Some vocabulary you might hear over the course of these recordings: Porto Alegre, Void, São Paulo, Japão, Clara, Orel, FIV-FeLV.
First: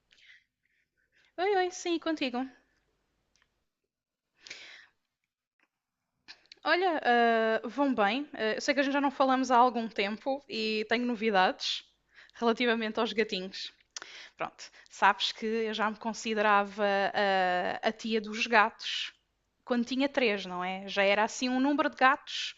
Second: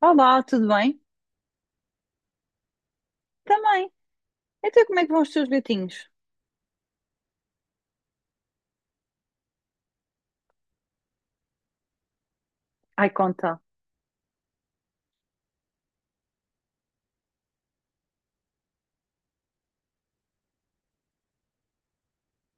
Olá, tudo bem? Oi, oi, sim, contigo. Também. Então, como é que vão os teus gatinhos? Olha, vão bem. Eu sei que a gente já não falamos há algum tempo e tenho novidades relativamente Ai, aos conta. gatinhos. Pronto, sabes que eu já me considerava a tia dos gatos quando tinha três, não é? Já era assim um número de gatos,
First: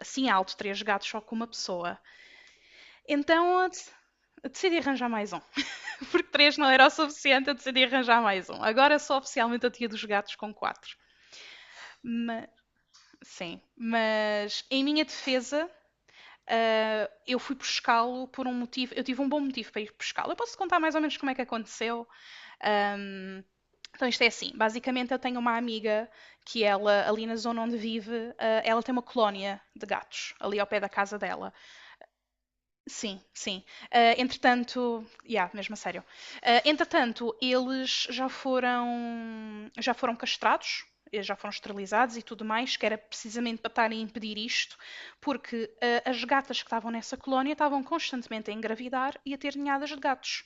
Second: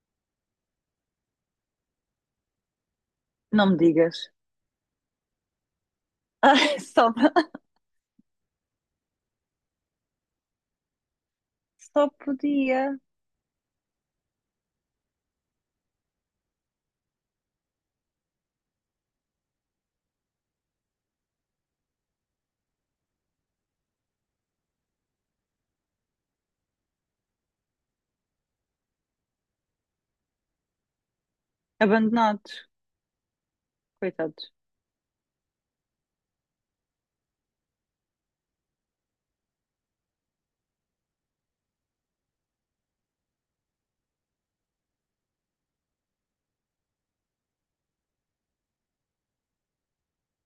assim alto, três gatos só com uma pessoa. Então Não me digas. eu decidi arranjar mais um. Porque três não Ai, era o só, suficiente, eu decidi arranjar mais um. Agora sou oficialmente a tia dos gatos com quatro. só podia. Sim, mas em minha defesa, eu fui pescá-lo por um motivo, eu tive um bom motivo para ir pescá-lo. Eu posso contar mais ou menos como é que aconteceu. Então isto é assim, basicamente eu tenho uma amiga que ela, ali na zona onde vive, ela tem uma colónia de gatos, ali ao pé da casa dela. Abandonados, Sim, sim. Coitados. Entretanto, yeah, mesmo a sério. Entretanto, eles já foram castrados, já foram esterilizados e tudo mais, que era precisamente para estarem a impedir isto, porque as gatas que estavam nessa colónia estavam constantemente a engravidar e a ter ninhadas de gatos.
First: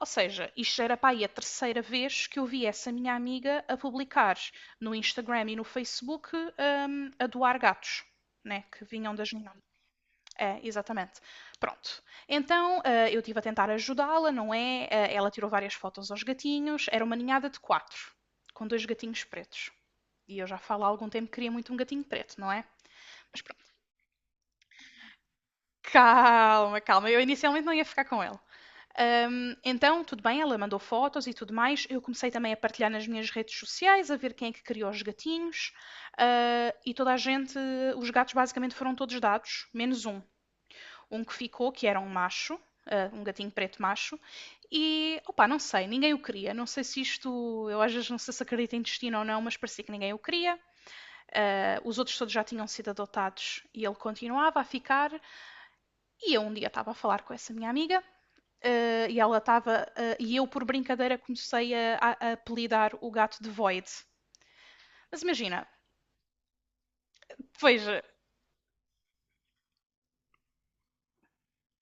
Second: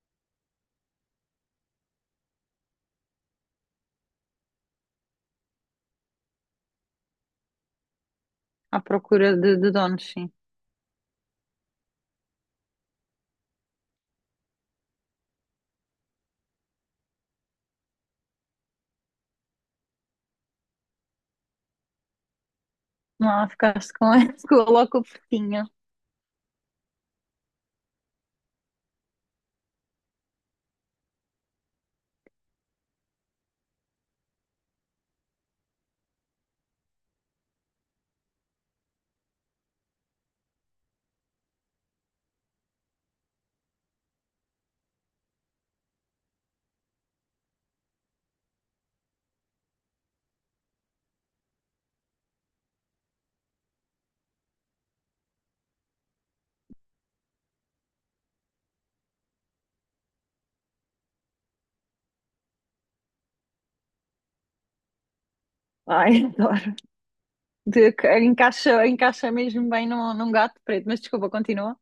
Ou seja, isto já era para aí a terceira vez que eu vi essa minha amiga a publicar no Instagram e no Facebook, a doar gatos, né, À que vinham das procura de, ninhadas. de donos, sim. É, exatamente. Pronto. Então, eu estive a tentar ajudá-la, não é? Ela tirou várias fotos aos gatinhos. Era uma ninhada de quatro, com dois gatinhos pretos. E eu já falo há algum tempo que queria muito um gatinho preto, não é? Mas Não, pronto. ficaste com esse, coloca o fofinho. Calma, calma. Eu inicialmente não ia ficar com ele. Então, tudo bem, ela mandou fotos e tudo mais. Eu comecei também a partilhar nas minhas redes sociais, a ver quem é que criou os gatinhos. E toda a gente, os gatos basicamente foram todos dados, menos um. Um que ficou, que era um macho, um gatinho preto macho, e opá, não sei, ninguém o queria. Não sei se isto, eu às vezes não sei se acredito em destino ou não, mas parecia que ninguém o queria. Os outros todos já tinham sido adotados e ele continuava a ficar. E eu um dia estava a falar com essa minha amiga. E ela estava, e eu por brincadeira comecei a apelidar o gato de Void. Mas imagina, Ai, adoro. De- veja. encaixa mesmo bem num, num gato preto. Mas desculpa, continua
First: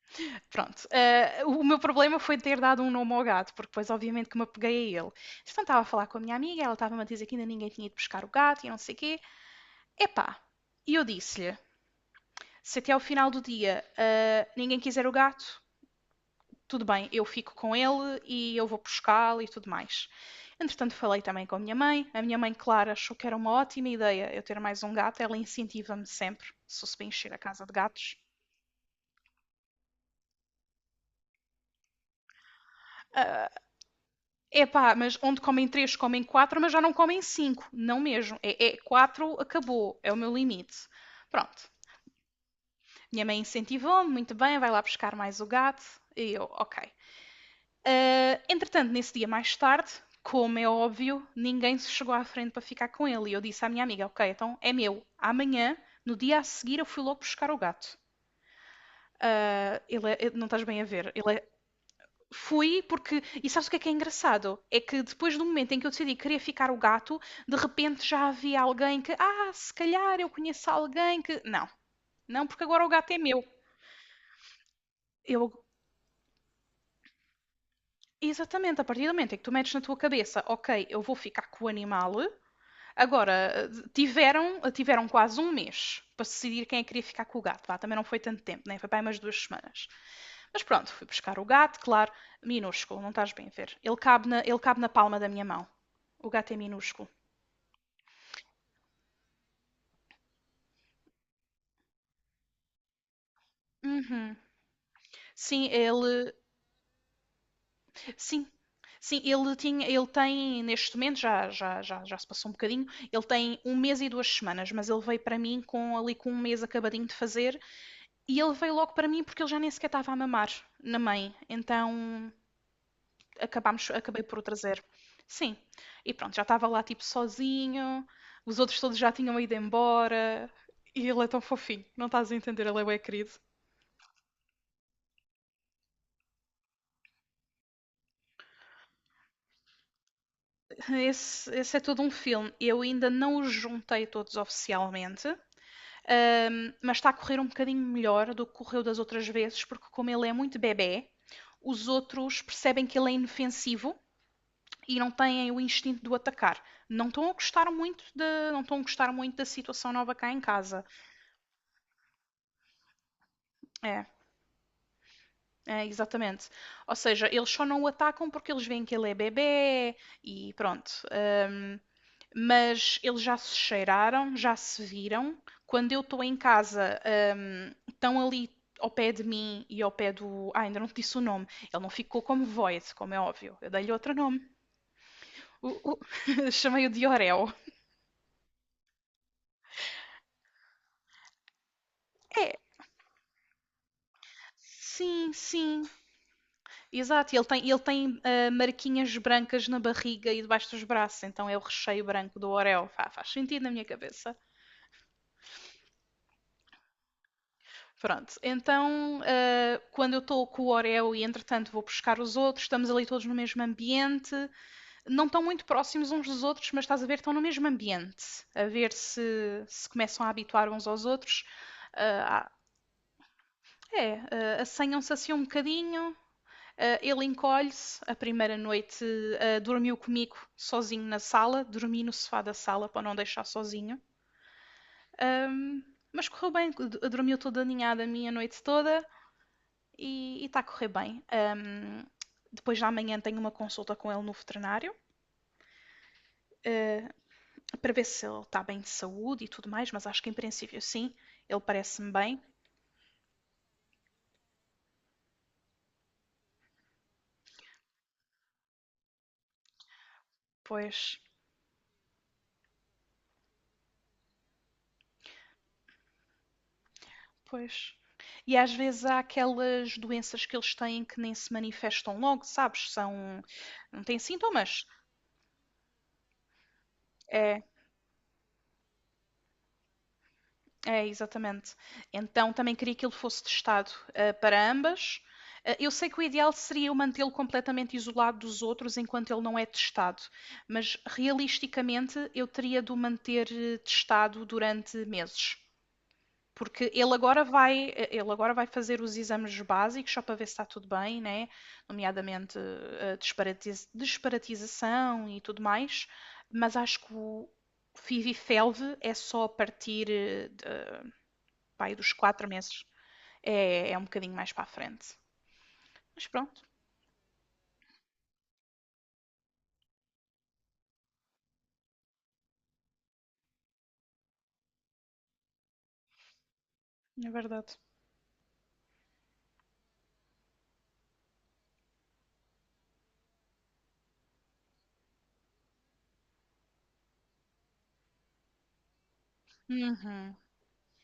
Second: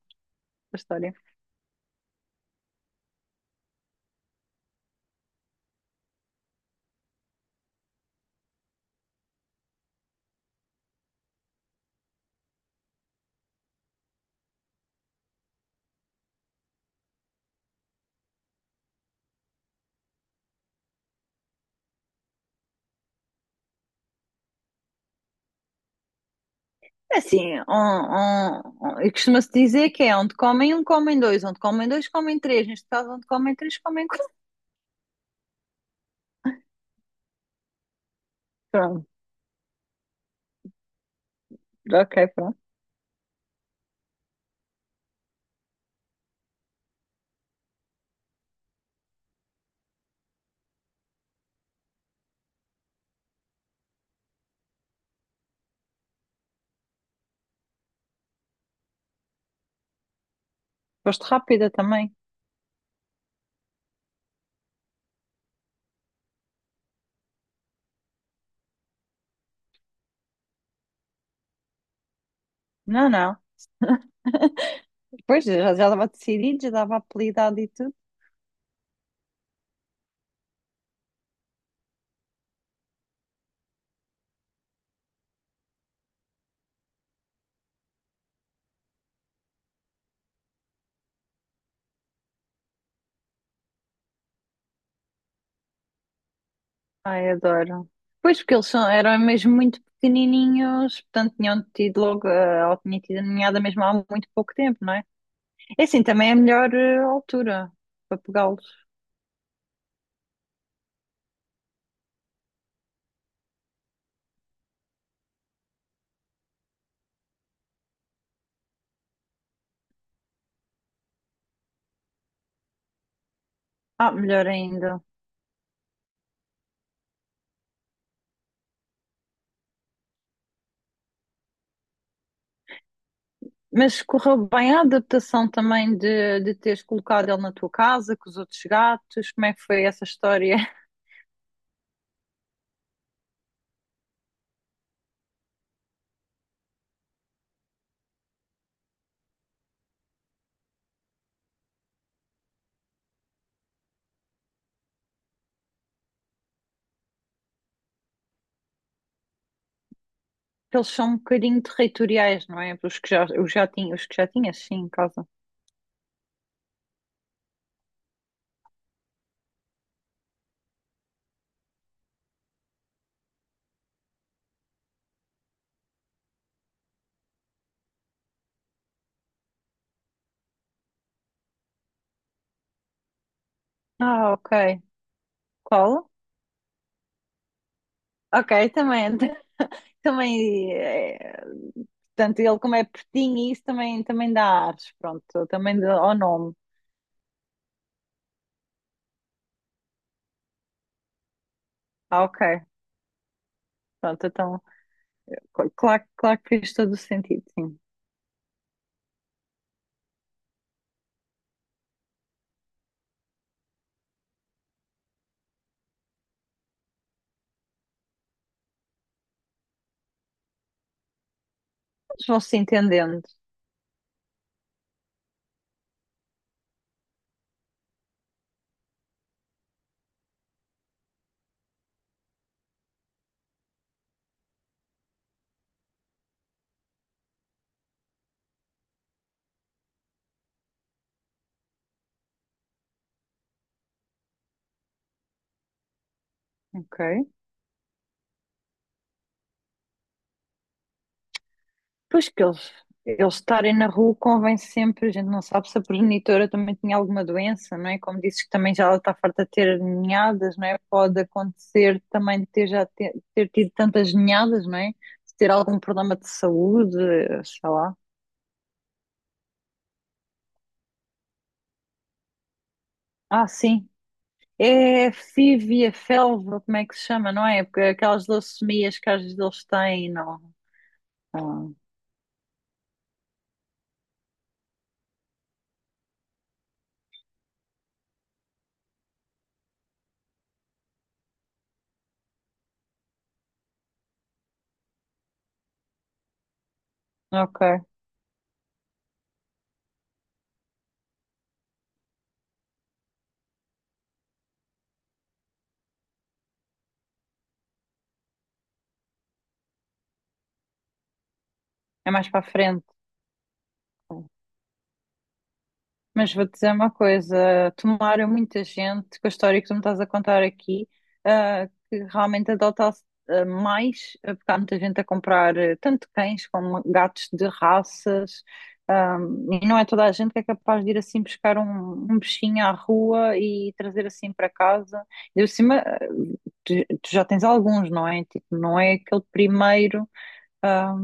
a Pronto, história. O meu problema foi ter dado um nome ao gato, porque depois obviamente que me apeguei a ele. Então estava a falar com a minha amiga, ela estava-me a dizer que ainda ninguém tinha ido buscar o gato e não sei o quê. Epá, e eu disse-lhe, se até ao final do dia ninguém quiser o gato, tudo bem, eu fico com ele e eu vou buscá-lo e tudo mais. Entretanto, falei também com a minha mãe. A minha mãe, Clara, achou que era uma ótima ideia eu ter mais um gato. Ela incentiva-me sempre, se eu se bem É encher a assim, casa de gatos. Costuma-se dizer que é onde comem um, comem dois, onde comem dois, comem três. Neste caso, onde comem três, comem quatro. Epá, mas onde comem três, comem quatro, mas já não comem cinco. Não mesmo. É Pronto, quatro, acabou. É o meu limite. Pronto. ok, pronto. Minha mãe incentivou-me, muito bem, vai lá buscar mais o gato. E eu, ok. Entretanto, nesse dia mais tarde, como é óbvio, ninguém se chegou à frente para ficar com ele. E eu disse à minha amiga, ok, então é meu. Amanhã, no dia a seguir, eu fui logo buscar o gato. Ele é, não estás bem a ver, Foste ele é. rápida também. Fui porque. E sabes o que é engraçado? É que depois do momento em que eu decidi que queria ficar o gato, de repente já havia alguém que. Se calhar eu conheço alguém que. Não, não, porque agora o Não, gato é não. meu. Pois, Eu. já estava decidido, já dava apelidado e tudo. Exatamente, a partir do momento em que tu metes na tua cabeça, ok, eu vou ficar com o animal. Agora, tiveram quase um mês para decidir quem é que queria ficar com o gato. Vá, também não foi tanto tempo, né? Foi para aí umas 2 semanas. Mas pronto, fui buscar o gato, claro, minúsculo, não estás bem a ver. Ele cabe na palma da minha mão. O gato é minúsculo. Ai, adoro. Pois, porque eles são, eram mesmo muito pequenininhos, portanto tinham tido logo, ou tinha tido a ninhada mesmo há muito Uhum. pouco tempo, não é? Sim, É assim, também é ele. a melhor altura para Sim. pegá-los. Sim, ele tinha, ele tem, neste momento, já se passou um bocadinho, ele tem um mês e 2 semanas, mas ele veio para mim com um mês acabadinho de fazer, e ele veio logo para mim porque ele já nem sequer estava a mamar na mãe. Então, acabámos, Ah, acabei por o melhor trazer. ainda. Sim. E pronto, já estava lá tipo sozinho, os outros todos já tinham ido embora. E ele é tão fofinho, não estás a entender, ele é bem querido. Mas correu bem a adaptação também de teres colocado ele na tua casa, com os outros gatos? Como é que foi essa história? Esse é todo um filme. Eu ainda não os juntei todos oficialmente, mas está a correr um bocadinho melhor do que correu das outras vezes, porque como ele é muito bebê, os outros percebem que ele é inofensivo e não têm o instinto de o atacar. Não estão a gostar muito da, não estão a gostar muito da situação nova cá em casa. Eles são um bocadinho territoriais, não é? Os É. que já tinhas, sim, em casa. É, exatamente. Ou seja, eles só não o atacam porque eles veem que ele é bebê e pronto. Mas eles já se cheiraram, já se viram. Quando eu estou em casa, estão ali ao pé de mim e ao pé do. Ainda não te disse o nome. Ele não ficou como Void, como é óbvio. Eu dei-lhe outro Ah, nome. ok. O- o- Qual? Chamei-o de Orel. Ok, também, também, é, portanto, É, ele como é pertinho, e isso também, também dá ares, pronto, sim, também sim. dá ao nome. Exato. Ele tem marquinhas brancas na barriga e debaixo dos braços, então é o recheio Ah, branco ok, do Orel. Faz sentido na minha pronto, cabeça. então, claro, claro que fez todo o sentido, sim. Pronto, então quando eu estou com o Oreo e entretanto vou buscar os outros, estamos ali todos no mesmo ambiente, não estão muito próximos uns dos outros, mas estás a ver, estão no mesmo ambiente, a ver se começam a habituar uns aos outros. Eles vão se entendendo, É, assanham-se assim um bocadinho, ele encolhe-se. A primeira noite dormiu comigo sozinho na sala, dormi no sofá da sala para não deixar sozinho. Ahm, mas correu bem, dormiu toda aninhada a minha noite toda. E está a correr bem. Depois de amanhã tenho uma consulta com ele no veterinário ok. para ver se ele está bem de saúde e tudo mais, mas acho que em princípio sim, ele parece-me Pois bem, que eles estarem na rua convém sempre, a gente não sabe se a progenitora também tinha alguma doença, não é? Como dizes que também já ela está farta de ter ninhadas, não é? pois, Pode acontecer também de ter tido tantas ninhadas, não é? De ter algum problema de saúde, sei pois. lá. E às vezes há aquelas doenças que eles têm que nem se manifestam logo, sabes? São, Ah, sim. não têm sintomas. É fívia, felva, como é que se chama, não É, é? Porque aquelas leucemias que às vezes eles têm, não. É, Ah, exatamente. Então também queria que ele fosse testado, para ambas. Eu sei que o ideal seria eu mantê-lo completamente isolado dos outros enquanto ele não é testado, mas realisticamente eu teria de o manter testado durante meses. Porque ok. Ele agora vai fazer os exames básicos só para ver se está tudo bem, né? Nomeadamente a disparatização e tudo mais, mas acho que o FIV-FeLV é só a partir pai É dos mais para quatro a meses. frente. É um bocadinho mais para a frente. Mas Mas vou pronto, dizer uma coisa, tomaram muita gente com a história que tu me estás a contar aqui, que realmente adota-se mais, porque há muita gente a comprar tanto cães como gatos é de verdade. raças, ah, e não é toda a gente que é capaz de ir assim buscar um, um bichinho à rua e trazer assim para casa. E por cima, tu, tu já tens alguns, não é? Tipo, não é aquele primeiro. Uhum. ah,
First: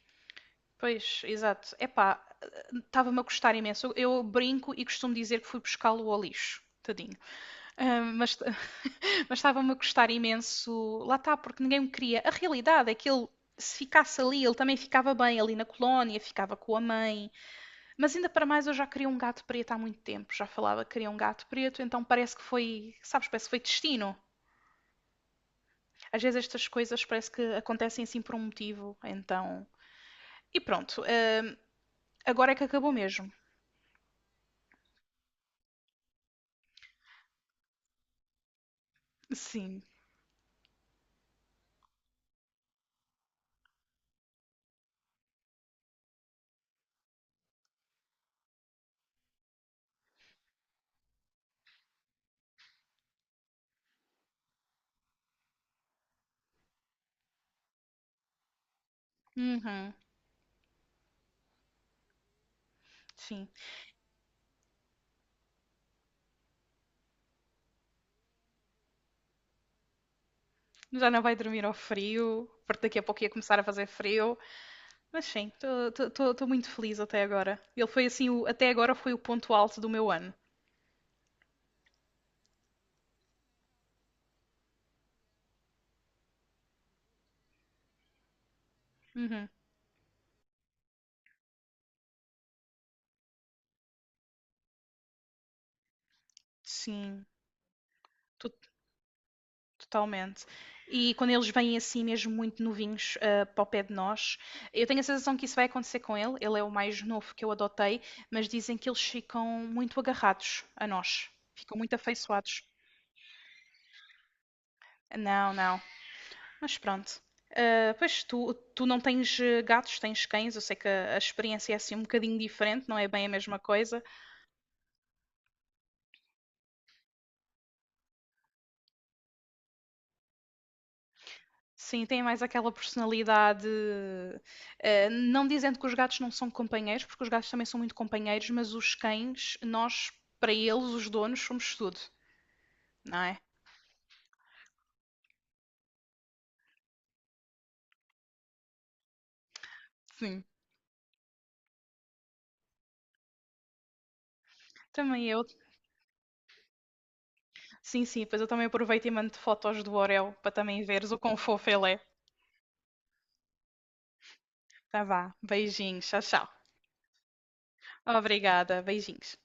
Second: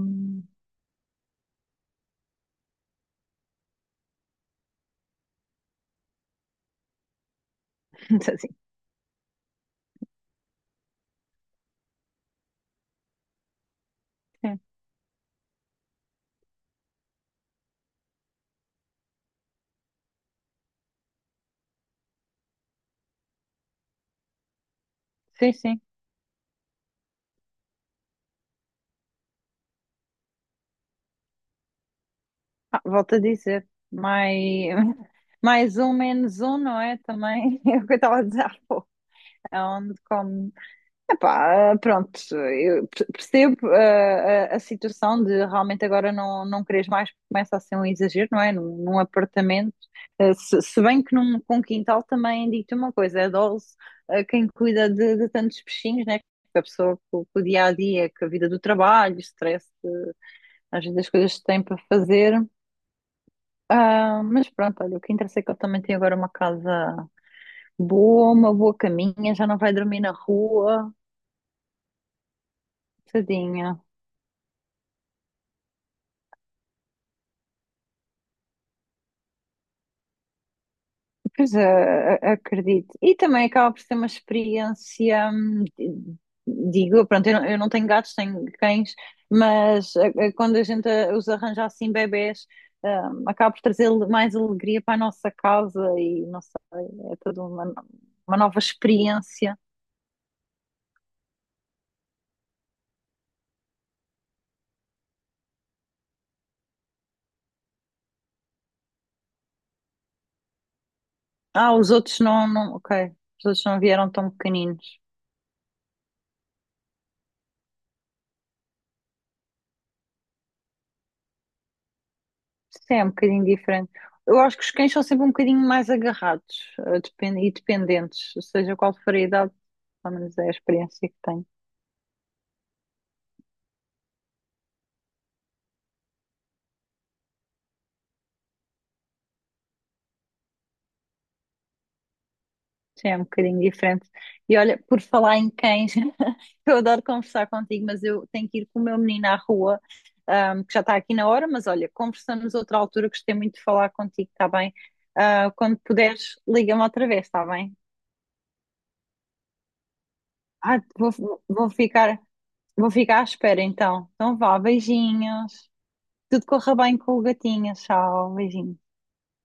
Pois, exato. Epá, estava-me a custar imenso. Eu brinco e costumo dizer que fui buscá-lo ao lixo. Tadinho. Mas assim, mas estava-me a custar imenso. Lá está, porque ninguém me queria. A realidade é que ele, se ficasse ali, ele sim, também ficava bem ali na colónia, ficava com a mãe. Mas ainda para mais, eu já queria um gato preto há muito tempo. Já falava que queria um gato preto, então parece que foi, sabes, parece que foi destino. sim. Sim. Às vezes estas coisas parece que acontecem assim por um motivo, então. E pronto, agora é que Ah, acabou volto a mesmo. dizer. Mas mais um, menos um, não é? Também é o que eu estava a dizer há pouco. É Sim. onde come. Epá, pronto, eu percebo a situação de realmente agora não, não queres mais, porque começa a ser um exagero, não é? Num, num apartamento. Ah, se bem que num, com quintal também digo-te uma coisa: é dose quem cuida de tantos peixinhos, né? Porque a pessoa com o dia a dia, com a vida do trabalho, o stress, Uhum, às vezes as coisas que tem para fazer. sim. Ah, mas pronto, olha, o que interessa é que eu também tenho agora uma casa boa, uma boa caminha, já não vai dormir na rua, Já não vai dormir ao frio, porque daqui a pouco ia começar a tadinha. fazer frio. Mas sim, estou muito feliz até agora. Ele foi assim, até agora foi o ponto alto do meu ano. Pois é, acredito. E também acaba por ser uma experiência, digo, pronto, eu não tenho gatos, tenho cães, Uhum, mas quando a gente os arranja assim, bebés, acaba por trazer mais alegria para a nossa casa e não sei, é sim. toda uma, uma Tô nova experiência. Totalmente. E quando eles vêm assim, mesmo muito novinhos, para o pé de nós, eu tenho a sensação que isso vai acontecer com ele. Ele é o mais novo que eu adotei, mas dizem que eles ficam muito agarrados a nós, Ah, ficam os muito outros não, afeiçoados. não, ok. Os outros não vieram tão pequeninos. Não, não. Mas pronto. Pois tu não tens gatos, tens cães. Eu sei que a experiência é assim um bocadinho Isso diferente, não é é um bem a bocadinho mesma diferente. coisa. Eu acho que os cães são sempre um bocadinho mais agarrados, e dependentes, seja qual for a idade, pelo menos é a experiência que tenho. Sim, tem mais aquela personalidade. Não dizendo que os gatos não são companheiros, porque os gatos também são muito companheiros, mas os cães, nós, para eles, os donos, somos tudo, Sim, é não um é? bocadinho diferente. E olha, por falar em cães, eu adoro conversar contigo, mas eu tenho que ir com o meu menino à rua, Sim. Que já está aqui na hora, mas olha, conversamos outra altura, gostei muito de falar contigo, está bem? Também eu. Ah, quando puderes, liga-me outra vez, está bem? Sim, sim, pois eu também aproveito e mando fotos do Orel para Ah, também veres o quão fofo vou ele é. ficar. Vou ficar à espera então. Então vá, Tá vá. beijinhos. Beijinhos. Tchau, Tudo tchau. corra bem com o gatinho. Tchau, beijinhos. Obrigada. Beijinhos.